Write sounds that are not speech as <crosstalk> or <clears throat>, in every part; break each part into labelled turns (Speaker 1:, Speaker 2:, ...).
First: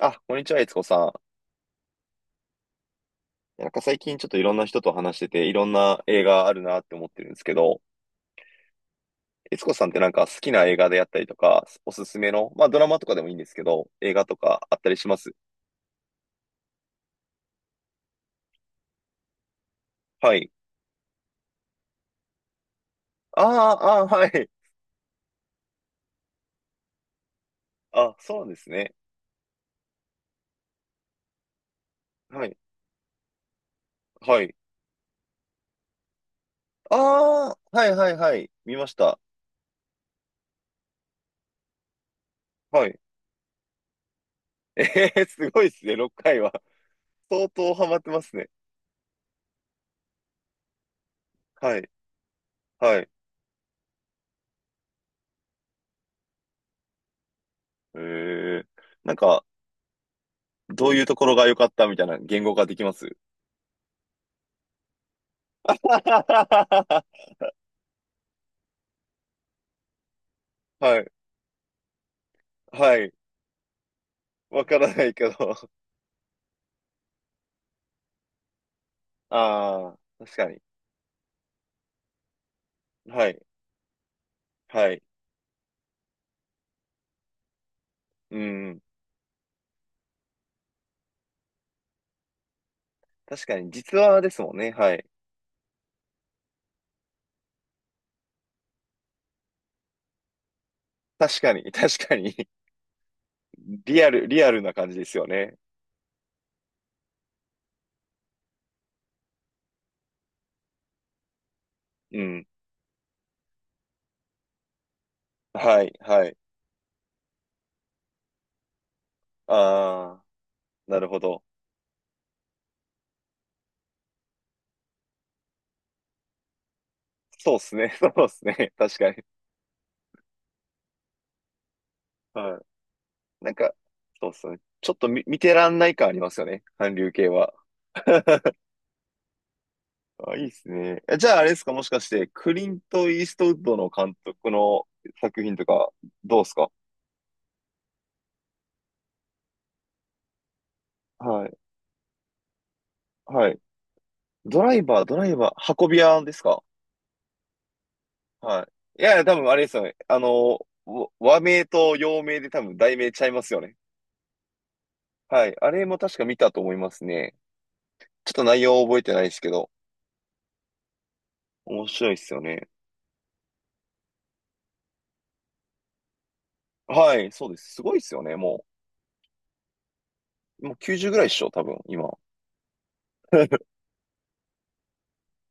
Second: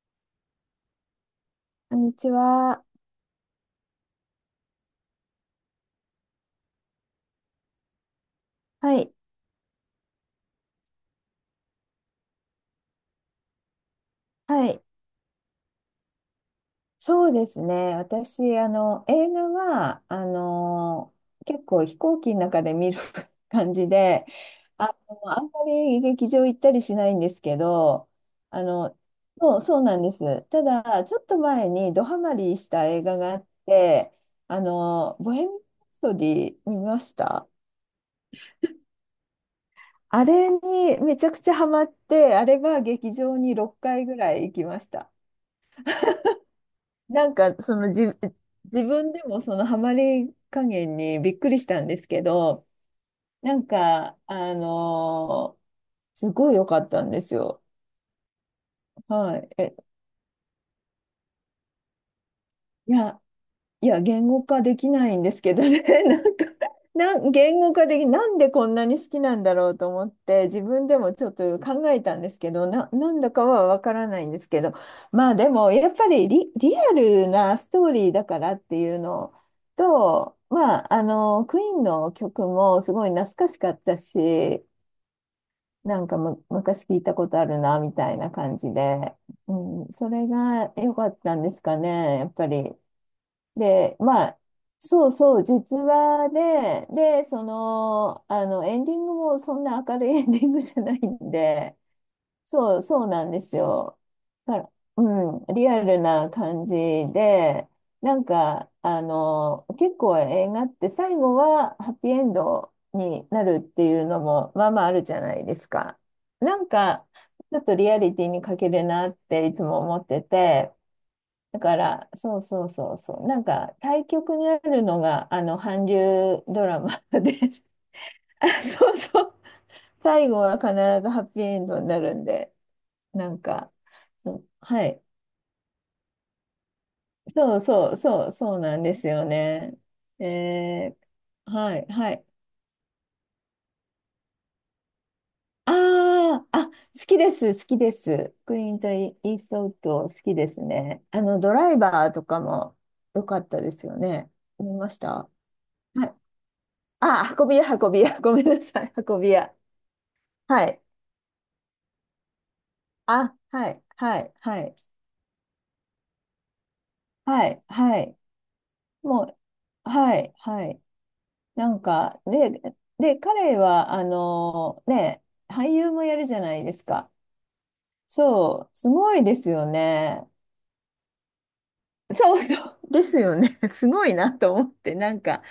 Speaker 1: あ、こんにちは、いつこさ
Speaker 2: こんにちは。
Speaker 1: ん。なんか最近ちょっといろんな人と話してて、いろんな映画あるなって思ってるんですけど、
Speaker 2: はい。
Speaker 1: いつこさんってなんか好きな映画であったりとか、おすすめの、まあドラマとかでもいいんですけど、映画とか
Speaker 2: は
Speaker 1: あっ
Speaker 2: い。
Speaker 1: たりします？
Speaker 2: そうですね。私、映画は、
Speaker 1: はい。
Speaker 2: 結構飛行機の中で見る
Speaker 1: あ
Speaker 2: <laughs> 感
Speaker 1: あ、
Speaker 2: じ
Speaker 1: ああ、は
Speaker 2: で、
Speaker 1: い。
Speaker 2: あんまり劇場行ったりしないんですけど、
Speaker 1: あ、そうなんで
Speaker 2: あ
Speaker 1: すね。
Speaker 2: の、そうなんです。ただ、ちょっと前にドハマ
Speaker 1: はい。
Speaker 2: りした映画があって、
Speaker 1: はい。
Speaker 2: ボヘミアン・ラプソディ見
Speaker 1: あ
Speaker 2: ました。
Speaker 1: あ、はいはいはい。見ました。
Speaker 2: あれにめちゃくちゃハマって、あれは
Speaker 1: はい。
Speaker 2: 劇場に6回ぐらい行きました。
Speaker 1: えー、すごいですね、6回は。
Speaker 2: なん
Speaker 1: 相
Speaker 2: か
Speaker 1: 当ハマってますね。
Speaker 2: 自分でもそのハマり加減にびっくりし
Speaker 1: は
Speaker 2: たん
Speaker 1: い。
Speaker 2: ですけど、
Speaker 1: はい。
Speaker 2: なんか、すごい良かったんですよ。
Speaker 1: えー、なん
Speaker 2: は
Speaker 1: か、
Speaker 2: い。
Speaker 1: どういうところが良かったみたいな言語化でき
Speaker 2: い
Speaker 1: ます？
Speaker 2: や、いや、言語化できないんですけどね、<laughs> なんか、
Speaker 1: <laughs>
Speaker 2: なんでこんなに好きなんだろうと思って、自分で
Speaker 1: はい、
Speaker 2: もちょっと考えたんですけど、
Speaker 1: は
Speaker 2: な
Speaker 1: い。
Speaker 2: んだかはわからないんですけ
Speaker 1: わ
Speaker 2: ど、
Speaker 1: からないけ
Speaker 2: まあ
Speaker 1: ど。
Speaker 2: で
Speaker 1: <laughs>
Speaker 2: も、やっぱりリアルなストーリーだからっていうの
Speaker 1: ああ、確
Speaker 2: と、
Speaker 1: かに。
Speaker 2: まあ、クイーンの曲もすごい
Speaker 1: は
Speaker 2: 懐
Speaker 1: い、
Speaker 2: かしかったし、
Speaker 1: はい。
Speaker 2: なんか、昔聞いたことあるな、みたいな
Speaker 1: う
Speaker 2: 感じ
Speaker 1: ん。
Speaker 2: で、うん、それが良かったんですかね、やっぱり。
Speaker 1: 確かに、実
Speaker 2: で、
Speaker 1: 話
Speaker 2: ま
Speaker 1: で
Speaker 2: あ、
Speaker 1: すもんね。は
Speaker 2: そ
Speaker 1: い。
Speaker 2: うそう、実話で、エンディングもそんな明るい <laughs> エンディングじゃないん
Speaker 1: 確かに、<laughs>
Speaker 2: で、
Speaker 1: 確かに。
Speaker 2: そうなんですよ。
Speaker 1: リアル、リア
Speaker 2: だ
Speaker 1: ル
Speaker 2: か
Speaker 1: な感じで
Speaker 2: ら、
Speaker 1: すよ
Speaker 2: うん、
Speaker 1: ね。
Speaker 2: リアルな感じで、なんか、結構映画って最後はハッピー
Speaker 1: う
Speaker 2: エン
Speaker 1: ん。
Speaker 2: ドになるっていうのも、まあまああるじゃないです
Speaker 1: はい、
Speaker 2: か。
Speaker 1: はい。
Speaker 2: なんか、ちょっとリアリティに欠けるなっていつも思っ
Speaker 1: あ
Speaker 2: て
Speaker 1: あ、
Speaker 2: て、
Speaker 1: なるほど。
Speaker 2: だから、そうそうそうそう。なんか、対極にあるのが、韓流ドラマで
Speaker 1: そうっ
Speaker 2: す。
Speaker 1: すね。<laughs> そうっ
Speaker 2: <laughs>
Speaker 1: す
Speaker 2: あ、
Speaker 1: ね。
Speaker 2: そ
Speaker 1: 確
Speaker 2: う
Speaker 1: かに。
Speaker 2: そう。最後は必ずハッピーエンドになるんで、
Speaker 1: は
Speaker 2: なん
Speaker 1: い。なん
Speaker 2: か、
Speaker 1: か、そう
Speaker 2: そ
Speaker 1: っ
Speaker 2: う、
Speaker 1: すね。
Speaker 2: は
Speaker 1: ちょっ
Speaker 2: い。
Speaker 1: と見てらんない感ありますよね。韓流系は。
Speaker 2: そうそうそう、
Speaker 1: <laughs>
Speaker 2: そうなんですよね。
Speaker 1: あ、いいっす
Speaker 2: え
Speaker 1: ね。え、じゃああれですか、
Speaker 2: は
Speaker 1: も
Speaker 2: い、
Speaker 1: しかし
Speaker 2: はい。
Speaker 1: て、クリント・イーストウッドの監督の作品とか、どうっ
Speaker 2: あ
Speaker 1: す
Speaker 2: あ、
Speaker 1: か？
Speaker 2: 好きです、好きです。クリント・イーストウッド、好きですね。
Speaker 1: は
Speaker 2: ド
Speaker 1: い。
Speaker 2: ライバーとかも良かっ
Speaker 1: はい。
Speaker 2: たですよね。
Speaker 1: ドラ
Speaker 2: 見
Speaker 1: イ
Speaker 2: まし
Speaker 1: バー、ドラ
Speaker 2: た。
Speaker 1: イバー、運び
Speaker 2: はい。
Speaker 1: 屋ですか？
Speaker 2: 運び屋、運び屋。ごめんな
Speaker 1: は
Speaker 2: さい。
Speaker 1: い。いやい
Speaker 2: 運
Speaker 1: や、
Speaker 2: び
Speaker 1: 多分
Speaker 2: 屋。
Speaker 1: あれですよね。あ
Speaker 2: は
Speaker 1: の、
Speaker 2: い。
Speaker 1: わ和名と洋名で多分題名ちゃいますよ
Speaker 2: は
Speaker 1: ね。
Speaker 2: い、はい、はい、
Speaker 1: はい。あれも確か見たと思いますね。
Speaker 2: はい、はい。
Speaker 1: ちょっと内容覚えてな
Speaker 2: も
Speaker 1: いですけど、
Speaker 2: う、はい、はい。なん
Speaker 1: 面白いで
Speaker 2: か、
Speaker 1: すよ
Speaker 2: で、
Speaker 1: ね。
Speaker 2: で、彼は、ね、俳優もやるじゃないですか。
Speaker 1: はい、そうです。すごいですよね。も
Speaker 2: そう、すごいですよね。
Speaker 1: う、もう90ぐらいっしょ、多分、今。
Speaker 2: そうそう。ですよね。<laughs> すごいなと思って、なんか、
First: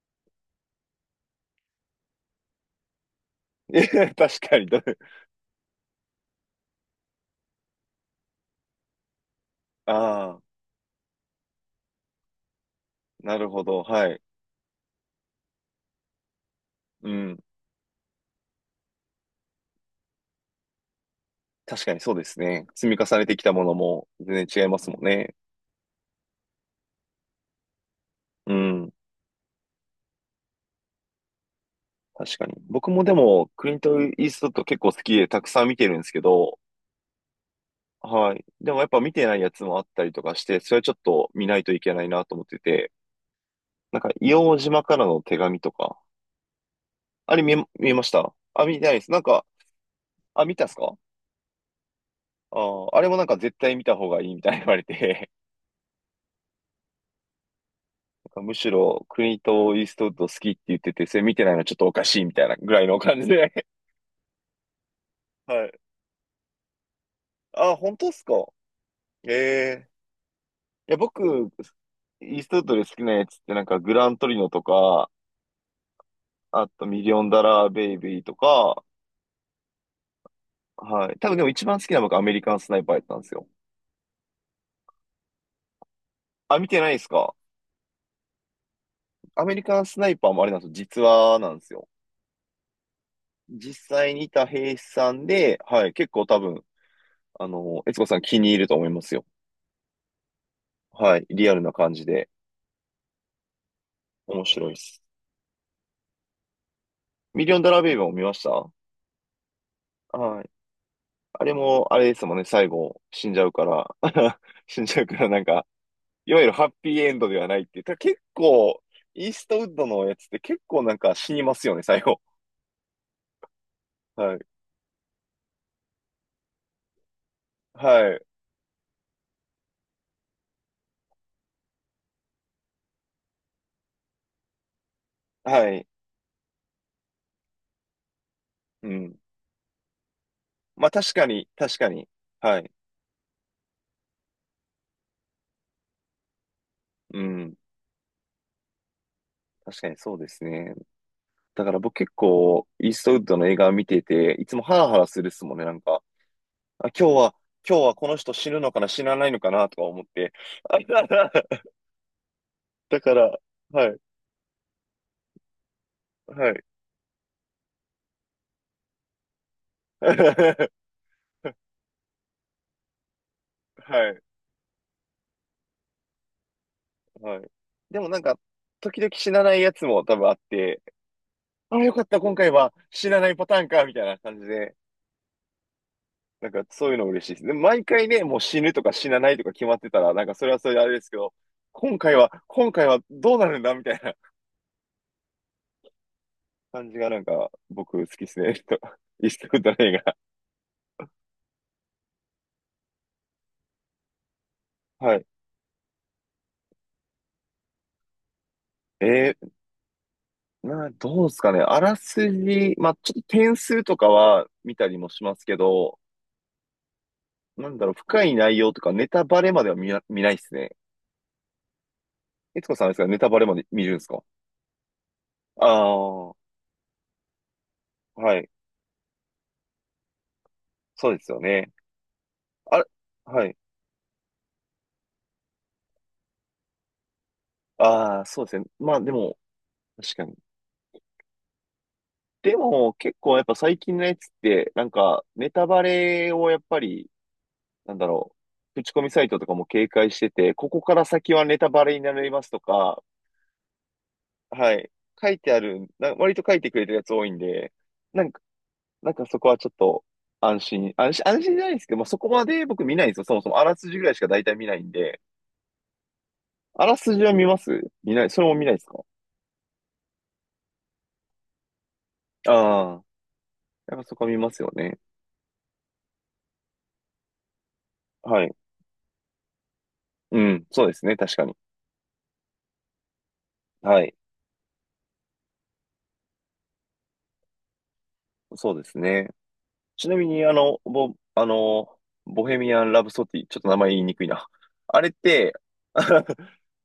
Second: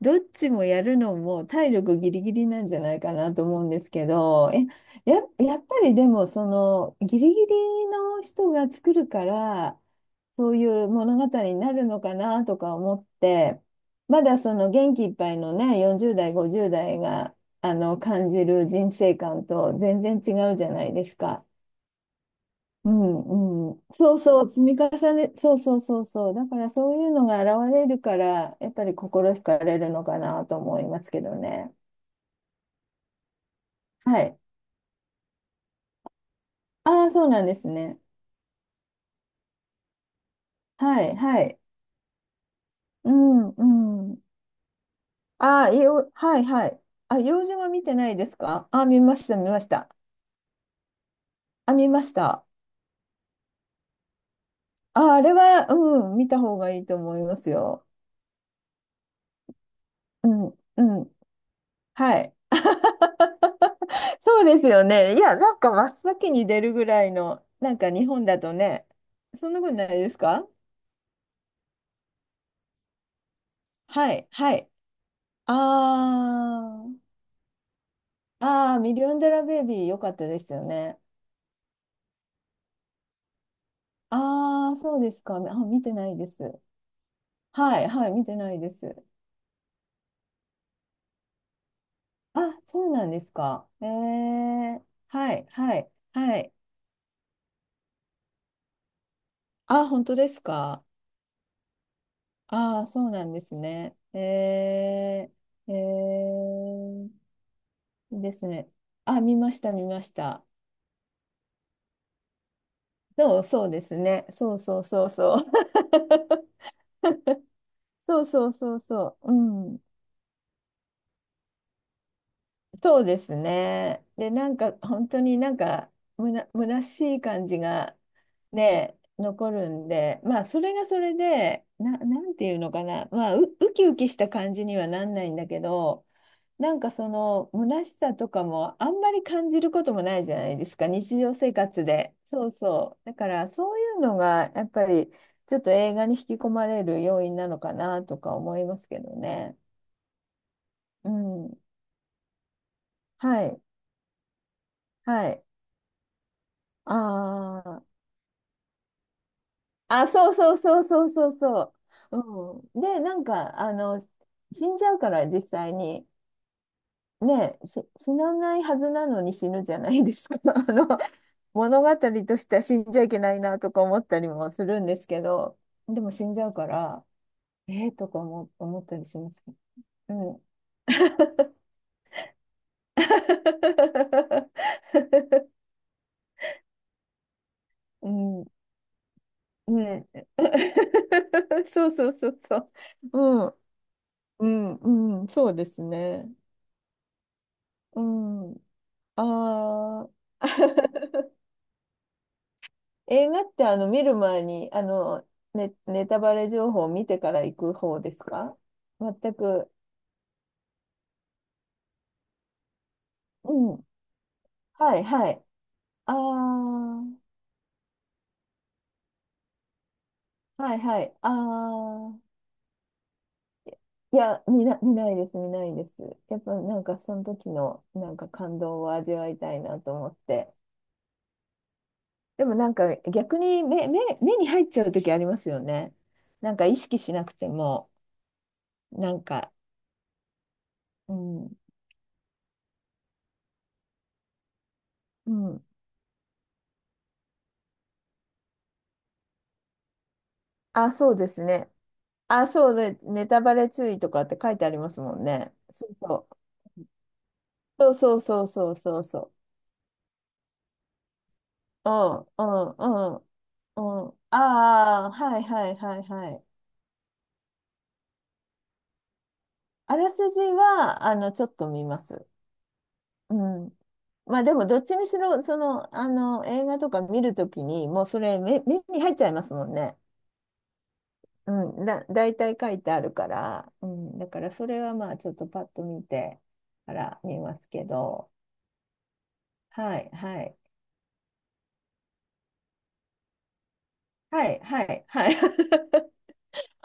Speaker 2: どっちもやるのも体力ギリギリなんじゃないかなと思うん
Speaker 1: <laughs>
Speaker 2: で
Speaker 1: え、
Speaker 2: すけ
Speaker 1: 確
Speaker 2: ど、
Speaker 1: かに。<laughs> だ、
Speaker 2: やっぱりでも、その、ギリギリの人が作るから、
Speaker 1: ああ、
Speaker 2: そういう物語になるのかなとか思っ
Speaker 1: なる
Speaker 2: て、
Speaker 1: ほど。はい。
Speaker 2: まだその元気いっぱいのね、40代、50代
Speaker 1: う
Speaker 2: が、
Speaker 1: ん。
Speaker 2: 感じる人生観と全然違うじゃないですか。
Speaker 1: 確かにそうですね。
Speaker 2: う
Speaker 1: 積み重ねてきたも
Speaker 2: ん
Speaker 1: の
Speaker 2: うん、
Speaker 1: も
Speaker 2: そうそ
Speaker 1: 全
Speaker 2: う、積
Speaker 1: 然違い
Speaker 2: み
Speaker 1: ます
Speaker 2: 重
Speaker 1: もん
Speaker 2: ね、
Speaker 1: ね。
Speaker 2: そうそうそうそう、だからそういうのが現れるか
Speaker 1: う
Speaker 2: ら、やっぱ
Speaker 1: ん。
Speaker 2: り心惹かれるのかなと思いますけどね。
Speaker 1: 確かに。僕もでも、クリント・イ
Speaker 2: は
Speaker 1: ー
Speaker 2: い。
Speaker 1: ストウッド結構好きでたくさん見てるんですけど、
Speaker 2: ああ、そうなんですね。
Speaker 1: はい。でもやっぱ見てないやつもあったりとかして、それはちょっ
Speaker 2: はい、
Speaker 1: と
Speaker 2: は
Speaker 1: 見な
Speaker 2: い。
Speaker 1: いといけないなと思ってて、
Speaker 2: うん、
Speaker 1: なんか、
Speaker 2: うん。
Speaker 1: 硫黄島からの手紙
Speaker 2: ああ、
Speaker 1: とか、
Speaker 2: はい、はい。
Speaker 1: あれ
Speaker 2: 用
Speaker 1: 見
Speaker 2: 事
Speaker 1: え、
Speaker 2: は見
Speaker 1: 見
Speaker 2: て
Speaker 1: えま
Speaker 2: な
Speaker 1: し
Speaker 2: いで
Speaker 1: た
Speaker 2: す
Speaker 1: あ、
Speaker 2: か？
Speaker 1: 見て
Speaker 2: あ、
Speaker 1: ないで
Speaker 2: 見
Speaker 1: す。
Speaker 2: ま
Speaker 1: なん
Speaker 2: した、
Speaker 1: か、
Speaker 2: 見ました。
Speaker 1: あ、見たっすか？
Speaker 2: あ、見ました。
Speaker 1: あー、あれもなんか絶対見た方がいいみたいに言われ
Speaker 2: あ、あ
Speaker 1: て、
Speaker 2: れは、うん、見た方がいいと思いますよ。
Speaker 1: <laughs> なんかむしろクリント・イーストウッド
Speaker 2: う
Speaker 1: 好
Speaker 2: ん、
Speaker 1: きって言っ
Speaker 2: う
Speaker 1: てて、そ
Speaker 2: ん。
Speaker 1: れ見てないのはちょっとおか
Speaker 2: は
Speaker 1: しいみ
Speaker 2: い。
Speaker 1: たいなぐらいの感じで。
Speaker 2: <laughs> そうですよね。いや、
Speaker 1: <laughs>
Speaker 2: なん
Speaker 1: は
Speaker 2: か
Speaker 1: い。
Speaker 2: 真っ先に出るぐらいの、な
Speaker 1: あ、
Speaker 2: んか
Speaker 1: 本
Speaker 2: 日
Speaker 1: 当っす
Speaker 2: 本
Speaker 1: か？
Speaker 2: だとね、
Speaker 1: え
Speaker 2: そんなことない
Speaker 1: え、
Speaker 2: ですか？
Speaker 1: いや、僕、イーストウッドで好きなやつってなんかグラ
Speaker 2: は
Speaker 1: ント
Speaker 2: い、
Speaker 1: リノ
Speaker 2: は
Speaker 1: と
Speaker 2: い。
Speaker 1: か、
Speaker 2: あ
Speaker 1: あと
Speaker 2: ー、
Speaker 1: ミリオンダラーベイビーと
Speaker 2: あー、
Speaker 1: か、
Speaker 2: ミリオンデラベイビー良かったですよね。
Speaker 1: はい。多分でも一番好きなのがアメリカンスナイパーやったんですよ。
Speaker 2: あー、そうですか。あ、見てないで
Speaker 1: あ、
Speaker 2: す。
Speaker 1: 見てないですか？
Speaker 2: はい、はい、見てないです。
Speaker 1: アメリカンスナイパーもあれなんですよ。実話なんですよ。
Speaker 2: あ、そうなんですか。
Speaker 1: 実際にいた兵士さん
Speaker 2: はい、
Speaker 1: で、
Speaker 2: は
Speaker 1: は
Speaker 2: い、
Speaker 1: い。結構
Speaker 2: は
Speaker 1: 多
Speaker 2: い。
Speaker 1: 分、あの、悦子さん気に入ると思いますよ。
Speaker 2: あ、本当ですか。
Speaker 1: はい。リアルな感じで
Speaker 2: あー、そうなんですね。
Speaker 1: 面白いで
Speaker 2: え
Speaker 1: す。
Speaker 2: ー、えー。
Speaker 1: ミリオンダラーベイビーも見ま
Speaker 2: で
Speaker 1: し
Speaker 2: すね。
Speaker 1: た？
Speaker 2: あ、見ました、見まし
Speaker 1: は
Speaker 2: た。
Speaker 1: い。あれも、あれですもんね。最後、死ん
Speaker 2: そ
Speaker 1: じゃ
Speaker 2: う、
Speaker 1: う
Speaker 2: そ
Speaker 1: か
Speaker 2: うで
Speaker 1: ら。
Speaker 2: すね。
Speaker 1: <laughs>
Speaker 2: そうそ
Speaker 1: 死
Speaker 2: う
Speaker 1: んじゃ
Speaker 2: そ
Speaker 1: う
Speaker 2: う
Speaker 1: から
Speaker 2: そ
Speaker 1: なん
Speaker 2: う。
Speaker 1: か、
Speaker 2: <laughs>
Speaker 1: いわゆるハッピーエンドではないっていう。ただ結
Speaker 2: そうそうそう
Speaker 1: 構、
Speaker 2: そ
Speaker 1: イー
Speaker 2: う。う
Speaker 1: ストウッ
Speaker 2: ん。
Speaker 1: ドのやつって結構なんか死にますよね、最後。
Speaker 2: そうですね。で、
Speaker 1: は
Speaker 2: な
Speaker 1: い。
Speaker 2: んか、本当になんか、虚しい感じが、
Speaker 1: はい。
Speaker 2: ね、残るんで、まあ、それがそれで、なんていうのかな。まあ、ウキウキした感じにはなんないんだけ
Speaker 1: はい。
Speaker 2: ど、なんかその虚しさとかも
Speaker 1: う
Speaker 2: あんま
Speaker 1: ん。
Speaker 2: り感じることもないじゃないですか、
Speaker 1: まあ確
Speaker 2: 日
Speaker 1: か
Speaker 2: 常
Speaker 1: に、
Speaker 2: 生
Speaker 1: 確
Speaker 2: 活
Speaker 1: かに。
Speaker 2: で。そう
Speaker 1: はい。
Speaker 2: そう。だからそういうのがやっぱりちょっと映画に引き込まれる
Speaker 1: う
Speaker 2: 要因な
Speaker 1: ん。
Speaker 2: のかなとか思いますけどね。
Speaker 1: 確かにそうですね。
Speaker 2: うん。
Speaker 1: だから僕結構、イーストウッド
Speaker 2: は
Speaker 1: の映
Speaker 2: い。
Speaker 1: 画を見てて、いつもハラハラす
Speaker 2: は
Speaker 1: るっ
Speaker 2: い。
Speaker 1: すもんね、なんか。あ、
Speaker 2: あ
Speaker 1: 今日は、今日
Speaker 2: ー
Speaker 1: はこの人死ぬのかな、死なないのかな、とか思っ
Speaker 2: あ、そ
Speaker 1: て。
Speaker 2: うそう
Speaker 1: <laughs> あ
Speaker 2: そうそ
Speaker 1: は
Speaker 2: うそう
Speaker 1: は、
Speaker 2: そう。うん。
Speaker 1: だ
Speaker 2: で、
Speaker 1: か
Speaker 2: なん
Speaker 1: ら、
Speaker 2: か
Speaker 1: はい。
Speaker 2: 死んじゃうから実際に。
Speaker 1: はい。
Speaker 2: ねえ、死なないはずなのに死ぬじゃな
Speaker 1: <laughs>
Speaker 2: いですか。<laughs>
Speaker 1: は
Speaker 2: 物語としては死んじゃいけないなとか思った
Speaker 1: い。
Speaker 2: りもするんですけど、でも死んじゃうから、
Speaker 1: はい。
Speaker 2: ええ
Speaker 1: でも
Speaker 2: と
Speaker 1: な
Speaker 2: か
Speaker 1: んか、
Speaker 2: 思った
Speaker 1: 時
Speaker 2: り
Speaker 1: 々
Speaker 2: し
Speaker 1: 死
Speaker 2: ま
Speaker 1: な
Speaker 2: すけ
Speaker 1: ないやつも多分あっ
Speaker 2: ど。
Speaker 1: て、あ、よかった、今回は
Speaker 2: うん。
Speaker 1: 死なないパターンか、みたいな感じで、
Speaker 2: <laughs>
Speaker 1: なんかそういうの嬉しいです。で毎回
Speaker 2: う
Speaker 1: ね、もう
Speaker 2: ん、
Speaker 1: 死ぬとか死なないとか決まってた
Speaker 2: ね
Speaker 1: ら、なんか
Speaker 2: え
Speaker 1: それはそれであれですけど、
Speaker 2: <laughs> そう
Speaker 1: 今
Speaker 2: そう
Speaker 1: 回
Speaker 2: そ
Speaker 1: は、
Speaker 2: うそ
Speaker 1: 今
Speaker 2: う。
Speaker 1: 回はどう
Speaker 2: う
Speaker 1: な
Speaker 2: ん、
Speaker 1: るんだ、みたいな
Speaker 2: うん、うん、そうですね。
Speaker 1: 感じがなんか僕
Speaker 2: う
Speaker 1: 好きですね。
Speaker 2: ん。
Speaker 1: と、<laughs> イーストウッドの映
Speaker 2: あ
Speaker 1: 画。
Speaker 2: あ。<laughs> 映画って見る前に
Speaker 1: はい。
Speaker 2: ネタバレ情報を見てから行く方ですか？全
Speaker 1: え
Speaker 2: く。
Speaker 1: ー、な、どうですかね。あらすじ、まあちょっと
Speaker 2: う
Speaker 1: 点数
Speaker 2: ん。
Speaker 1: とかは見た
Speaker 2: は
Speaker 1: り
Speaker 2: い
Speaker 1: もし
Speaker 2: は
Speaker 1: ます
Speaker 2: い。
Speaker 1: けど、
Speaker 2: ああ、
Speaker 1: なんだろう、深い内容とかネタバレまでは見ないです
Speaker 2: は
Speaker 1: ね。
Speaker 2: いはい。ああ。
Speaker 1: いつこさんですか？ネタバレまで見るんです
Speaker 2: い
Speaker 1: か？
Speaker 2: や、見ないです、見な
Speaker 1: あ
Speaker 2: いです。
Speaker 1: あー、
Speaker 2: やっぱなんかその時のなんか
Speaker 1: はい。
Speaker 2: 感動を味わいたいなと思って。
Speaker 1: そうですよね。
Speaker 2: でもなん
Speaker 1: あれ、
Speaker 2: か逆
Speaker 1: はい。
Speaker 2: に目に入っちゃう時ありますよね。なんか意識しなくても、
Speaker 1: ああ、そうですね。まあで
Speaker 2: なん
Speaker 1: も、
Speaker 2: か、
Speaker 1: 確かに。
Speaker 2: うん、
Speaker 1: でも、結構やっぱ最近のやつって、なんか、
Speaker 2: う
Speaker 1: ネ
Speaker 2: ん。
Speaker 1: タバレをやっぱり、なんだろう、口コミサイトとかも警戒してて、ここ
Speaker 2: あ、
Speaker 1: から
Speaker 2: そうで
Speaker 1: 先は
Speaker 2: す
Speaker 1: ネタ
Speaker 2: ね。
Speaker 1: バレになりま
Speaker 2: あ、
Speaker 1: すと
Speaker 2: そうね、
Speaker 1: か、
Speaker 2: ネタバレ注意とかって書いてあ
Speaker 1: は
Speaker 2: り
Speaker 1: い。
Speaker 2: ますもん
Speaker 1: 書いて
Speaker 2: ね。
Speaker 1: あ
Speaker 2: そ
Speaker 1: る、
Speaker 2: う
Speaker 1: な、
Speaker 2: そ
Speaker 1: 割
Speaker 2: う。
Speaker 1: と書いてくれてるやつ多いんで、
Speaker 2: そうそう
Speaker 1: なんか、
Speaker 2: そうそうそう
Speaker 1: なんか
Speaker 2: そ
Speaker 1: そこはちょっと安心じゃないです
Speaker 2: う。う
Speaker 1: けど、まあそ
Speaker 2: ん
Speaker 1: こ
Speaker 2: う
Speaker 1: まで僕見ないんで
Speaker 2: んう
Speaker 1: すよ。そもそもあらすじぐ
Speaker 2: んう
Speaker 1: らい
Speaker 2: ん。
Speaker 1: しか
Speaker 2: あ
Speaker 1: 大体見ないん
Speaker 2: あ、
Speaker 1: で、
Speaker 2: はいはいはいはい。
Speaker 1: あらすじは見ます？見ない、それも見ないですか？
Speaker 2: あらすじは、ちょっと見ます。
Speaker 1: ああー、
Speaker 2: うん。
Speaker 1: やっぱそこは見
Speaker 2: まあ
Speaker 1: ま
Speaker 2: で
Speaker 1: す
Speaker 2: も、
Speaker 1: よ
Speaker 2: どっち
Speaker 1: ね。
Speaker 2: にしろ、その、映画とか見るときに、もうそれ
Speaker 1: はい、
Speaker 2: 目に入っちゃいますもんね。
Speaker 1: うん、そうですね、確かに。
Speaker 2: うん。大体書いてあるから、う
Speaker 1: はい、
Speaker 2: ん。だから、それはまあ、ちょっとパッと見てから見ますけど、
Speaker 1: そうですね。
Speaker 2: はい
Speaker 1: ちなみ
Speaker 2: は
Speaker 1: に、あ
Speaker 2: い。
Speaker 1: の、ボ、あの、ボヘミアン・ラブソティ、ちょっと名前言いにくい
Speaker 2: は
Speaker 1: な。
Speaker 2: い、
Speaker 1: <laughs>
Speaker 2: は
Speaker 1: あ
Speaker 2: い、
Speaker 1: れっ
Speaker 2: はい。
Speaker 1: て、<laughs> あ
Speaker 2: <laughs>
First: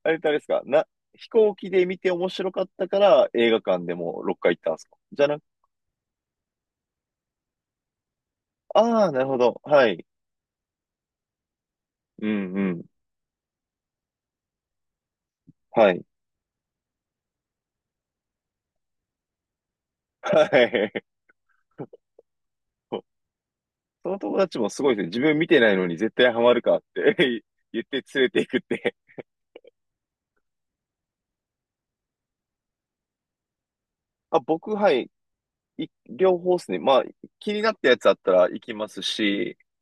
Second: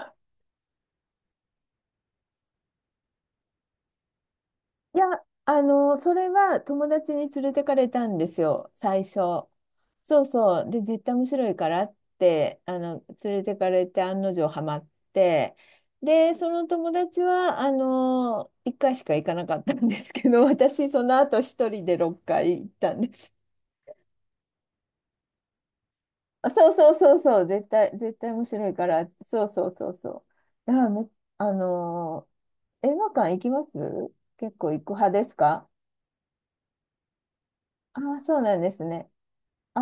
Speaker 1: れってあれですか、な、飛行機で見て面白かったから映画館でも6回行ったんですか、
Speaker 2: いや、
Speaker 1: じゃなく、
Speaker 2: それは友達に連れてかれたんですよ、最
Speaker 1: ああ、
Speaker 2: 初。
Speaker 1: なるほど。はい。
Speaker 2: そうそう。で、絶対面白いからっ
Speaker 1: うん
Speaker 2: て、
Speaker 1: うん。
Speaker 2: 連れてかれて案の定ハマって、
Speaker 1: はい。
Speaker 2: で、その友達は、1回しか行かなかったんで
Speaker 1: <laughs>
Speaker 2: すけど、
Speaker 1: は
Speaker 2: 私、そ
Speaker 1: い。
Speaker 2: の後一人で6回行ったん
Speaker 1: <laughs>
Speaker 2: です。
Speaker 1: その友達もすごいですね。自分見てないのに絶対ハ
Speaker 2: あ
Speaker 1: マる
Speaker 2: そう
Speaker 1: かっ
Speaker 2: そうそうそ
Speaker 1: て
Speaker 2: う、絶
Speaker 1: <laughs> 言っ
Speaker 2: 対、
Speaker 1: て
Speaker 2: 絶
Speaker 1: 連れ
Speaker 2: 対
Speaker 1: て
Speaker 2: 面
Speaker 1: いくっ
Speaker 2: 白いか
Speaker 1: て。
Speaker 2: ら、そうそうそうそう。だからめ、あの、映画館行きます？
Speaker 1: あ、
Speaker 2: 結
Speaker 1: 僕、
Speaker 2: 構行く
Speaker 1: はい。
Speaker 2: 派ですか？
Speaker 1: い、両方ですね。まあ、気になったや
Speaker 2: あ
Speaker 1: つあっ
Speaker 2: あ、
Speaker 1: た
Speaker 2: そう
Speaker 1: ら
Speaker 2: な
Speaker 1: 行
Speaker 2: んで
Speaker 1: き
Speaker 2: す
Speaker 1: ます
Speaker 2: ね。
Speaker 1: し、
Speaker 2: あ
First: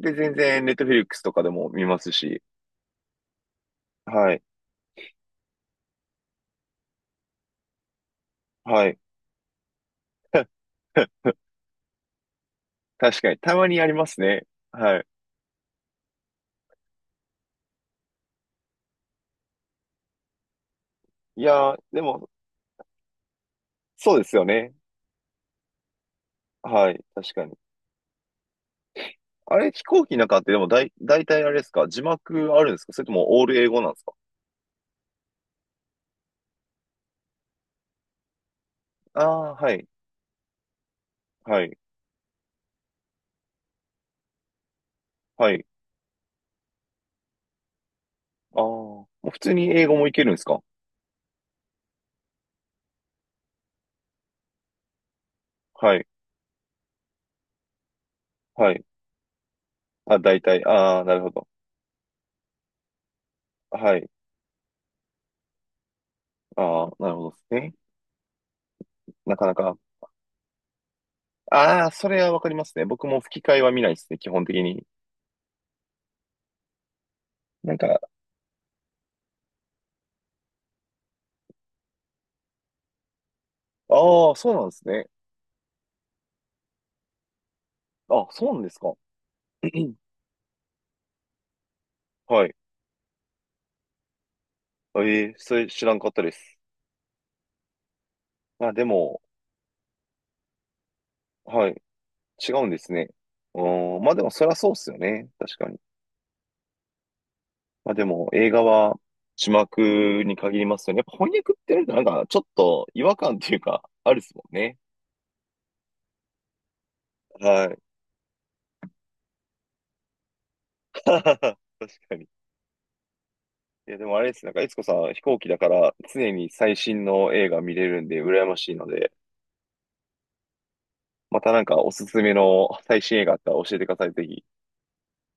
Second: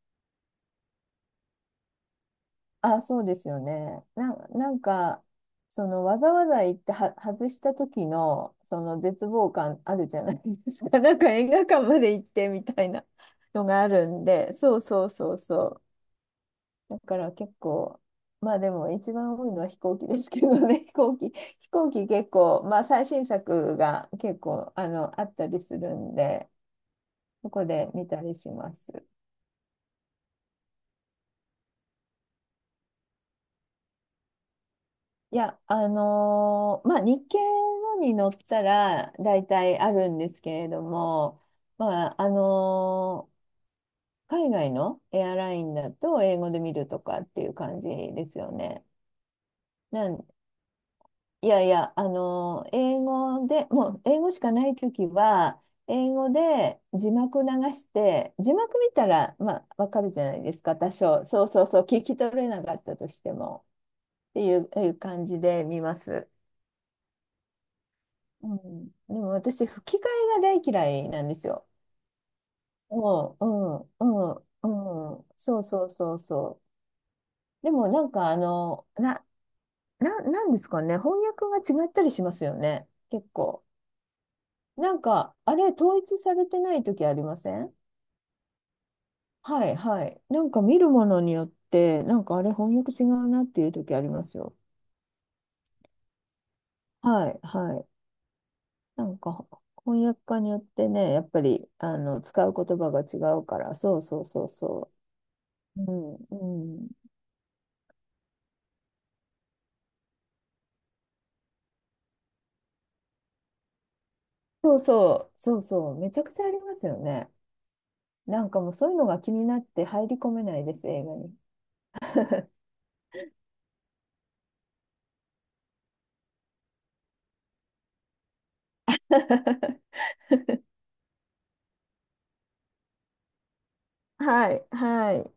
Speaker 1: で、全然、ネットフィリックスとかでも見ますし。
Speaker 2: あ、あ、そうですよね。
Speaker 1: はい。
Speaker 2: なんか、そのわざわざ行っては外した時のそ
Speaker 1: はい。
Speaker 2: の絶望感あるじゃないですか。<laughs> なん
Speaker 1: <laughs>
Speaker 2: か映画館まで行ってみたいな
Speaker 1: 確かに、た
Speaker 2: の
Speaker 1: まに
Speaker 2: が
Speaker 1: あ
Speaker 2: あ
Speaker 1: りま
Speaker 2: る
Speaker 1: す
Speaker 2: ん
Speaker 1: ね。
Speaker 2: で、そう
Speaker 1: は
Speaker 2: そ
Speaker 1: い。
Speaker 2: うそうそう。だから結構、まあでも一番多いのは飛行機ですけどね、<laughs> 飛行機、
Speaker 1: い
Speaker 2: 飛
Speaker 1: やー、
Speaker 2: 行
Speaker 1: で
Speaker 2: 機
Speaker 1: も、
Speaker 2: 結構、まあ最新作が
Speaker 1: そうです
Speaker 2: 結
Speaker 1: よ
Speaker 2: 構
Speaker 1: ね。
Speaker 2: あったりするんで、
Speaker 1: はい。確か
Speaker 2: そ
Speaker 1: に。
Speaker 2: こで見たりします。
Speaker 1: あれ、飛行機の中って、でも、だい、大体あれですか、字幕あるんですか、それとも、オール英語なんですか？
Speaker 2: いや、まあ、日系のに乗ったら大
Speaker 1: ああー、は
Speaker 2: 体
Speaker 1: い。
Speaker 2: あるんですけれども、
Speaker 1: はい。
Speaker 2: まあ、海外のエア
Speaker 1: は
Speaker 2: ライ
Speaker 1: い。
Speaker 2: ンだと英語で見るとかっていう感じですよ
Speaker 1: ああ、
Speaker 2: ね。
Speaker 1: もう普通に英語も
Speaker 2: な
Speaker 1: いけ
Speaker 2: ん、
Speaker 1: るんですか？
Speaker 2: いやいや、英語で、もう英語しかないときは、
Speaker 1: はい。
Speaker 2: 英語で字幕流して、字
Speaker 1: は
Speaker 2: 幕
Speaker 1: い。
Speaker 2: 見たら、まあ、わかる
Speaker 1: あ、
Speaker 2: じゃな
Speaker 1: 大
Speaker 2: いです
Speaker 1: 体。
Speaker 2: か、多
Speaker 1: ああ、なる
Speaker 2: 少。
Speaker 1: ほ
Speaker 2: そ
Speaker 1: ど。
Speaker 2: うそうそう、聞き取れなかったとしても
Speaker 1: はい。
Speaker 2: っていう、いう感じで見ます。
Speaker 1: ああ、なるほどですね。
Speaker 2: うん、でも
Speaker 1: なかな
Speaker 2: 私、
Speaker 1: か。
Speaker 2: 吹き替えが大嫌いなんですよ。
Speaker 1: ああ、それはわかりますね。僕も
Speaker 2: も
Speaker 1: 吹き
Speaker 2: う、
Speaker 1: 替えは見ないです
Speaker 2: う
Speaker 1: ね、基
Speaker 2: ん、う
Speaker 1: 本的に。
Speaker 2: ん、うん。そうそうそうそう。で
Speaker 1: なん
Speaker 2: も
Speaker 1: か、
Speaker 2: なんかなんですかね、翻訳が違ったりしますよね、結構。
Speaker 1: ああ、そうなんです
Speaker 2: なん
Speaker 1: ね。
Speaker 2: か、あれ、統一されてない時ありません？
Speaker 1: あ、そうなんですか。
Speaker 2: はい
Speaker 1: <clears throat>
Speaker 2: はい。なんか見るものによって、なんかあ
Speaker 1: は
Speaker 2: れ、
Speaker 1: い。
Speaker 2: 翻訳違うなっていう時ありますよ。
Speaker 1: ええ、それ知らんかったです。
Speaker 2: はいはい。
Speaker 1: まあで
Speaker 2: なん
Speaker 1: も、
Speaker 2: か、翻訳家によってね、やっぱ
Speaker 1: は
Speaker 2: り、
Speaker 1: い。
Speaker 2: 使
Speaker 1: 違
Speaker 2: う
Speaker 1: うん
Speaker 2: 言
Speaker 1: で
Speaker 2: 葉
Speaker 1: す
Speaker 2: が
Speaker 1: ね。
Speaker 2: 違うか
Speaker 1: う
Speaker 2: ら、そ
Speaker 1: ー
Speaker 2: う
Speaker 1: ん、まあ
Speaker 2: そ
Speaker 1: で
Speaker 2: う
Speaker 1: も
Speaker 2: そ
Speaker 1: そ
Speaker 2: う
Speaker 1: りゃそうっす
Speaker 2: そ
Speaker 1: よ
Speaker 2: う。
Speaker 1: ね。確かに。
Speaker 2: うん、うん。
Speaker 1: まあでも映画は字幕に限りますよね。やっぱ翻訳ってなんかなんかちょっと違和感っていうか、あるっすもん
Speaker 2: そ
Speaker 1: ね。
Speaker 2: うそう、そうそう、めちゃくちゃありますよね。
Speaker 1: はい。
Speaker 2: なんかもうそういうのが気になって入り込めないです、
Speaker 1: <laughs>
Speaker 2: 映画に。
Speaker 1: 確かに。いやでもあれです。なんか、いつこさん飛行機だから常に最新の映画見れるんで羨ましいので、
Speaker 2: <laughs>
Speaker 1: またなんかおすすめの最新映画あったら教えてください、ぜひ。
Speaker 2: はい、はい。